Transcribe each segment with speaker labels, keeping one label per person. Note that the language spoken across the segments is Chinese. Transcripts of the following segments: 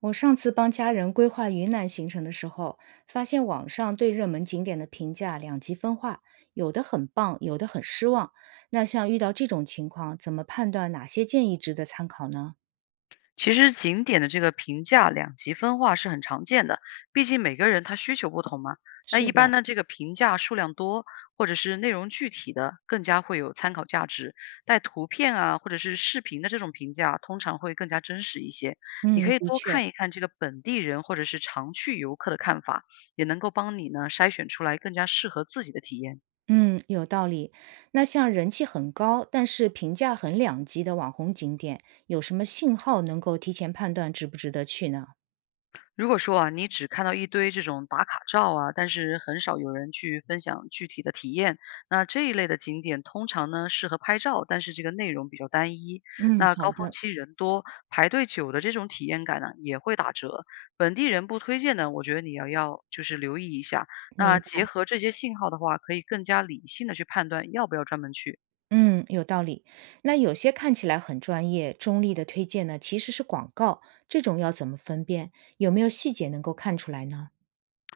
Speaker 1: 我上次帮家人规划云南行程的时候，发现网上对热门景点的评价两极分化，有的很棒，有的很失望。那像遇到这种情况，怎么判断哪些建议值得参考呢？
Speaker 2: 其实景点的这个评价两极分化是很常见的，毕竟每个人他需求不同嘛。那
Speaker 1: 是
Speaker 2: 一般
Speaker 1: 的。
Speaker 2: 呢，这个评价数量多或者是内容具体的，更加会有参考价值。带图片啊或者是视频的这种评价，通常会更加真实一些。你
Speaker 1: 嗯，
Speaker 2: 可以
Speaker 1: 的
Speaker 2: 多
Speaker 1: 确。
Speaker 2: 看一看这个本地人或者是常去游客的看法，也能够帮你呢筛选出来更加适合自己的体验。
Speaker 1: 嗯，有道理。那像人气很高，但是评价很两极的网红景点，有什么信号能够提前判断值不值得去呢？
Speaker 2: 如果说啊，你只看到一堆这种打卡照啊，但是很少有人去分享具体的体验，那这一类的景点通常呢适合拍照，但是这个内容比较单一。
Speaker 1: 嗯，
Speaker 2: 那
Speaker 1: 好
Speaker 2: 高峰
Speaker 1: 的。
Speaker 2: 期人多，排队久的这种体验感呢也会打折。本地人不推荐呢，我觉得你要就是留意一下。
Speaker 1: 明
Speaker 2: 那结
Speaker 1: 白。
Speaker 2: 合这些信号的话，可以更加理性的去判断要不要专门去。
Speaker 1: 嗯，有道理。那有些看起来很专业、中立的推荐呢，其实是广告，这种要怎么分辨？有没有细节能够看出来呢？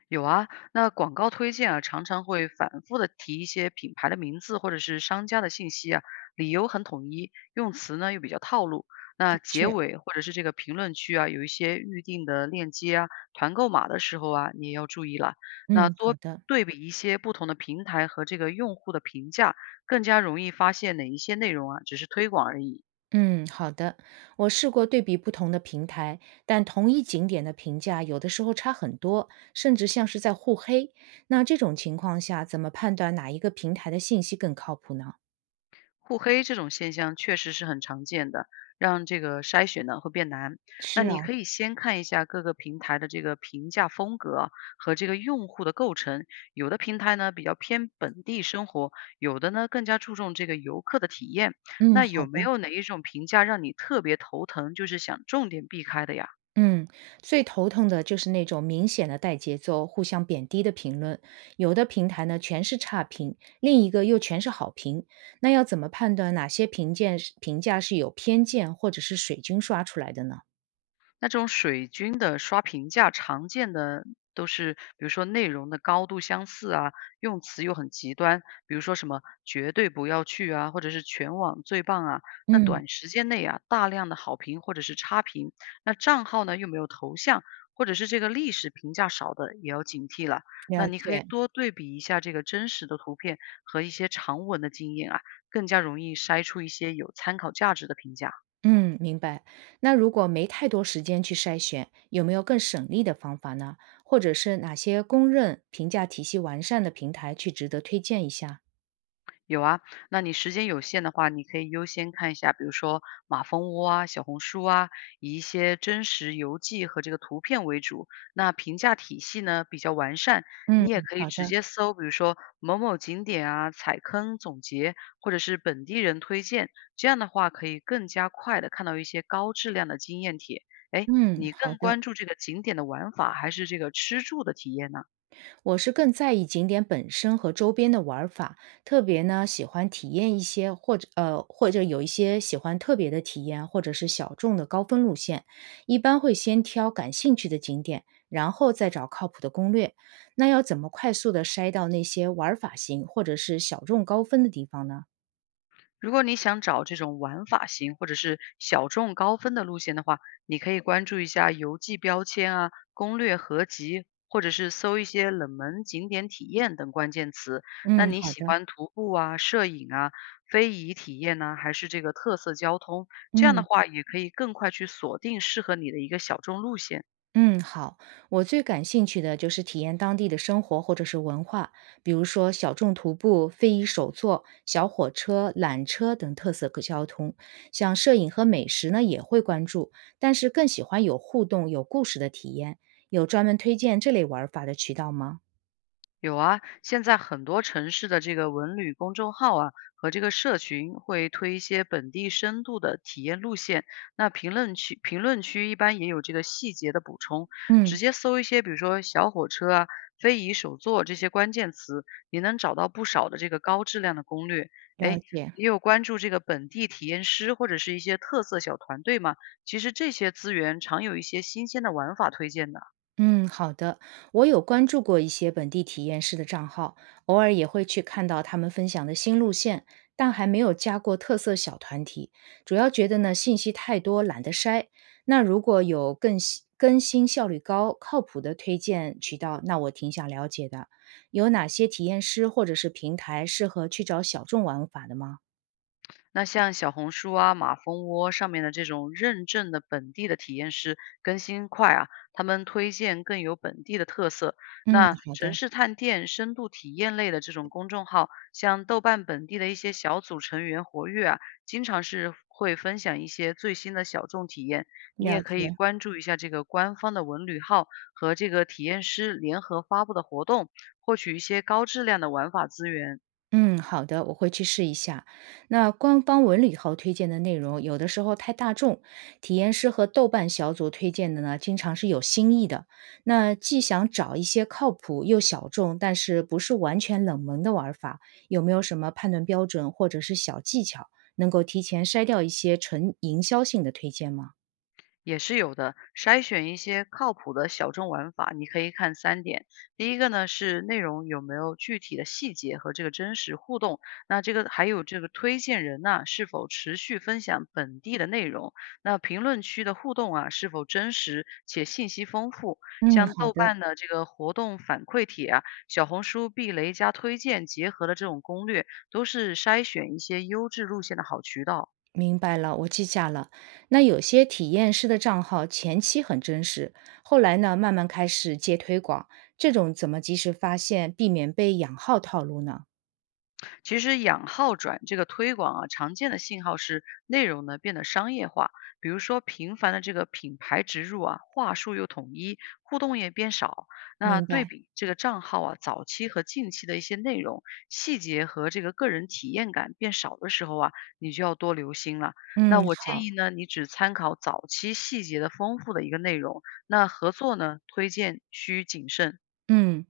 Speaker 2: 有啊，那广告推荐啊，常常会反复的提一些品牌的名字或者是商家的信息啊，理由很统一，用词呢又比较套路。那结
Speaker 1: 确。
Speaker 2: 尾或者是这个评论区啊，有一些预定的链接啊、团购码的时候啊，你也要注意了。那
Speaker 1: 嗯，好
Speaker 2: 多
Speaker 1: 的。
Speaker 2: 对比一些不同的平台和这个用户的评价，更加容易发现哪一些内容啊只是推广而已。
Speaker 1: 嗯，好的。我试过对比不同的平台，但同一景点的评价有的时候差很多，甚至像是在互黑。那这种情况下，怎么判断哪一个平台的信息更靠谱呢？
Speaker 2: 互黑这种现象确实是很常见的，让这个筛选呢会变难。那
Speaker 1: 是
Speaker 2: 你
Speaker 1: 啊。
Speaker 2: 可以先看一下各个平台的这个评价风格和这个用户的构成，有的平台呢比较偏本地生活，有的呢更加注重这个游客的体验。
Speaker 1: 嗯，
Speaker 2: 那
Speaker 1: 好
Speaker 2: 有没
Speaker 1: 的。
Speaker 2: 有哪一种评价让你特别头疼，就是想重点避开的呀？
Speaker 1: 嗯，最头疼的就是那种明显的带节奏、互相贬低的评论，有的平台呢全是差评，另一个又全是好评。那要怎么判断哪些评价是有偏见或者是水军刷出来的呢？
Speaker 2: 那这种水军的刷评价，常见的都是比如说内容的高度相似啊，用词又很极端，比如说什么“绝对不要去”啊，或者是“全网最棒”啊。那
Speaker 1: 嗯，
Speaker 2: 短时间内啊，大量的好评或者是差评，那账号呢又没有头像，或者是这个历史评价少的，也要警惕了。那
Speaker 1: 了
Speaker 2: 你可以
Speaker 1: 解。
Speaker 2: 多对比一下这个真实的图片和一些长文的经验啊，更加容易筛出一些有参考价值的评价。
Speaker 1: 嗯，明白。那如果没太多时间去筛选，有没有更省力的方法呢？或者是哪些公认评价体系完善的平台去值得推荐一下？
Speaker 2: 有啊，那你时间有限的话，你可以优先看一下，比如说马蜂窝啊、小红书啊，以一些真实游记和这个图片为主。那评价体系呢比较完善，
Speaker 1: 嗯，
Speaker 2: 你也可以
Speaker 1: 好
Speaker 2: 直
Speaker 1: 的。
Speaker 2: 接搜，比如说某某景点啊、踩坑总结，或者是本地人推荐，这样的话可以更加快的看到一些高质量的经验帖。哎，
Speaker 1: 嗯，
Speaker 2: 你
Speaker 1: 好
Speaker 2: 更
Speaker 1: 的。
Speaker 2: 关注这个景点的玩法，还是这个吃住的体验呢？
Speaker 1: 我是更在意景点本身和周边的玩儿法，特别呢喜欢体验一些或者呃或者有一些喜欢特别的体验，或者是小众的高分路线。一般会先挑感兴趣的景点，然后再找靠谱的攻略。那要怎么快速的筛到那些玩儿法型或者是小众高分的地方呢？
Speaker 2: 如果你想找这种玩法型或者是小众高分的路线的话，你可以关注一下游记标签啊、攻略合集，或者是搜一些冷门景点体验等关键词。那
Speaker 1: 嗯，
Speaker 2: 你
Speaker 1: 好
Speaker 2: 喜
Speaker 1: 的。
Speaker 2: 欢徒步啊、摄影啊、非遗体验呢、还是这个特色交通？这样的
Speaker 1: 嗯。
Speaker 2: 话，也可以更快去锁定适合你的一个小众路线。
Speaker 1: 嗯，好，我最感兴趣的就是体验当地的生活或者是文化，比如说小众徒步、非遗手作、小火车、缆车等特色可交通。像摄影和美食呢，也会关注，但是更喜欢有互动、有故事的体验。有专门推荐这类玩法的渠道吗？
Speaker 2: 有啊，现在很多城市的这个文旅公众号啊，和这个社群会推一些本地深度的体验路线。那评论区一般也有这个细节的补充，直
Speaker 1: 嗯，
Speaker 2: 接搜一些比如说小火车啊、非遗手作这些关键词，也能找到不少的这个高质量的攻略。
Speaker 1: 了
Speaker 2: 哎，
Speaker 1: 解。
Speaker 2: 也有关注这个本地体验师或者是一些特色小团队嘛，其实这些资源常有一些新鲜的玩法推荐的。
Speaker 1: 嗯，好的。我有关注过一些本地体验师的账号，偶尔也会去看到他们分享的新路线，但还没有加过特色小团体。主要觉得呢，信息太多，懒得筛。那如果有更新效率高、靠谱的推荐渠道，那我挺想了解的。有哪些体验师或者是平台适合去找小众玩法的吗？
Speaker 2: 那像小红书啊、马蜂窝上面的这种认证的本地的体验师更新快啊，他们推荐更有本地的特色。
Speaker 1: 嗯，
Speaker 2: 那
Speaker 1: 好的。
Speaker 2: 城市探店、深度体验类的这种公众号，像豆瓣本地的一些小组成员活跃啊，经常是会分享一些最新的小众体验。你
Speaker 1: 了
Speaker 2: 也可以
Speaker 1: 解。
Speaker 2: 关注一下这个官方的文旅号和这个体验师联合发布的活动，获取一些高质量的玩法资源。
Speaker 1: 嗯，好的，我会去试一下。那官方文旅号推荐的内容，有的时候太大众，体验师和豆瓣小组推荐的呢，经常是有新意的。那既想找一些靠谱又小众，但是不是完全冷门的玩法，有没有什么判断标准或者是小技巧，能够提前筛掉一些纯营销性的推荐吗？
Speaker 2: 也是有的，筛选一些靠谱的小众玩法，你可以看三点。第一个呢是内容有没有具体的细节和这个真实互动，那这个还有这个推荐人呐是否持续分享本地的内容，那评论区的互动啊是否真实且信息丰富，
Speaker 1: 嗯，
Speaker 2: 像
Speaker 1: 好
Speaker 2: 豆
Speaker 1: 的。
Speaker 2: 瓣的这个活动反馈帖啊，小红书避雷加推荐结合的这种攻略，都是筛选一些优质路线的好渠道。
Speaker 1: 明白了，我记下了。那有些体验师的账号前期很真实，后来呢，慢慢开始接推广，这种怎么及时发现，避免被养号套路呢？
Speaker 2: 其实养号转这个推广啊，常见的信号是内容呢变得商业化，比如说频繁的这个品牌植入啊，话术又统一，互动也变少。那
Speaker 1: 明
Speaker 2: 对
Speaker 1: 白。
Speaker 2: 比这个账号啊，早期和近期的一些内容细节和这个个人体验感变少的时候啊，你就要多留心了。那
Speaker 1: 嗯，
Speaker 2: 我建
Speaker 1: 好。
Speaker 2: 议呢，你只参考早期细节的丰富的一个内容，那合作呢，推荐需谨慎。
Speaker 1: 嗯，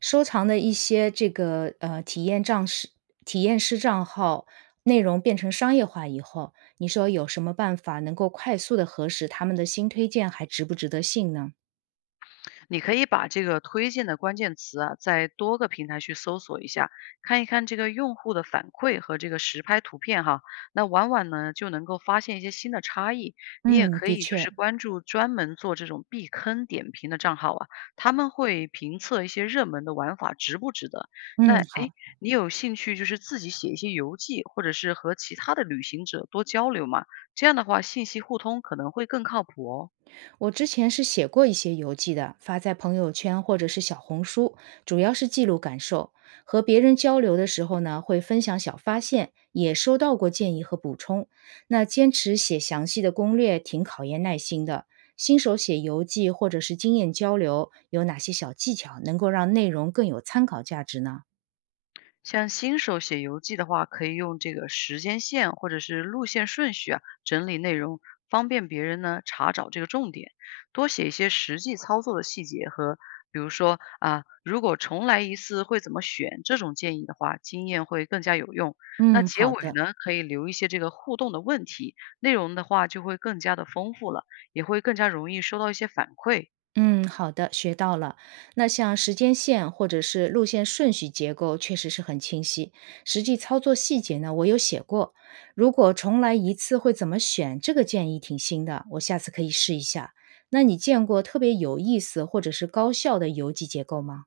Speaker 1: 收藏的一些这个体验账师、体验师账号内容变成商业化以后，你说有什么办法能够快速的核实他们的新推荐还值不值得信呢？
Speaker 2: 你可以把这个推荐的关键词啊，在多个平台去搜索一下，看一看这个用户的反馈和这个实拍图片哈。那往往呢就能够发现一些新的差异。你也
Speaker 1: 嗯，
Speaker 2: 可
Speaker 1: 的
Speaker 2: 以就
Speaker 1: 确。
Speaker 2: 是关注专门做这种避坑点评的账号啊，他们会评测一些热门的玩法值不值得。那
Speaker 1: 嗯，
Speaker 2: 诶，
Speaker 1: 好。
Speaker 2: 你有兴趣就是自己写一些游记，或者是和其他的旅行者多交流嘛？这样的话，信息互通可能会更靠谱哦。
Speaker 1: 我之前是写过一些游记的，发在朋友圈或者是小红书，主要是记录感受。和别人交流的时候呢，会分享小发现，也收到过建议和补充。那坚持写详细的攻略，挺考验耐心的。新手写游记或者是经验交流，有哪些小技巧能够让内容更有参考价值呢？
Speaker 2: 像新手写游记的话，可以用这个时间线或者是路线顺序啊，整理内容，方便别人呢查找这个重点。多写一些实际操作的细节和，比如说啊，如果重来一次会怎么选这种建议的话，经验会更加有用。那
Speaker 1: 嗯，
Speaker 2: 结
Speaker 1: 好
Speaker 2: 尾
Speaker 1: 的。
Speaker 2: 呢，可以留一些这个互动的问题，内容的话就会更加的丰富了，也会更加容易收到一些反馈。
Speaker 1: 嗯，好的，学到了。那像时间线或者是路线顺序结构，确实是很清晰。实际操作细节呢，我有写过。如果重来一次会怎么选？这个建议挺新的，我下次可以试一下。那你见过特别有意思或者是高效的邮寄结构吗？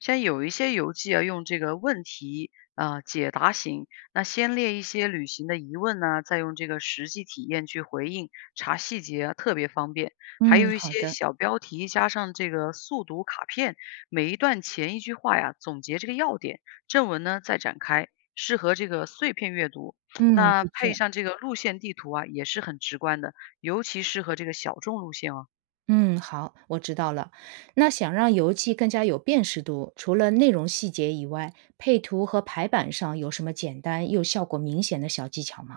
Speaker 2: 像有一些游记啊，用这个问题啊、解答型，那先列一些旅行的疑问呢、再用这个实际体验去回应，查细节啊，特别方便。还
Speaker 1: 嗯，
Speaker 2: 有一
Speaker 1: 好
Speaker 2: 些
Speaker 1: 的。
Speaker 2: 小标题加上这个速读卡片，每一段前一句话呀，总结这个要点，正文呢再展开，适合这个碎片阅读。
Speaker 1: 嗯，
Speaker 2: 那
Speaker 1: 的
Speaker 2: 配
Speaker 1: 确。
Speaker 2: 上这个路线地图啊，也是很直观的，尤其适合这个小众路线哦。
Speaker 1: 嗯，好，我知道了。那想让邮寄更加有辨识度，除了内容细节以外，配图和排版上有什么简单又效果明显的小技巧吗？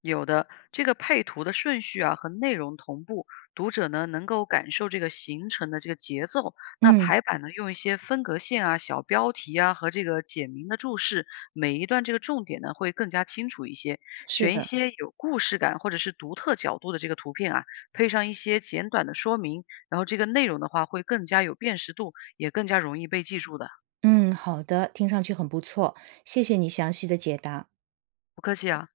Speaker 2: 有的，这个配图的顺序啊和内容同步，读者呢能够感受这个行程的这个节奏。那
Speaker 1: 嗯，
Speaker 2: 排版呢，用一些分隔线啊、小标题啊和这个简明的注释，每一段这个重点呢会更加清楚一些。
Speaker 1: 是
Speaker 2: 选一
Speaker 1: 的。
Speaker 2: 些有故事感或者是独特角度的这个图片啊，配上一些简短的说明，然后这个内容的话会更加有辨识度，也更加容易被记住的。
Speaker 1: 嗯，好的，听上去很不错，谢谢你详细的解答。
Speaker 2: 不客气啊。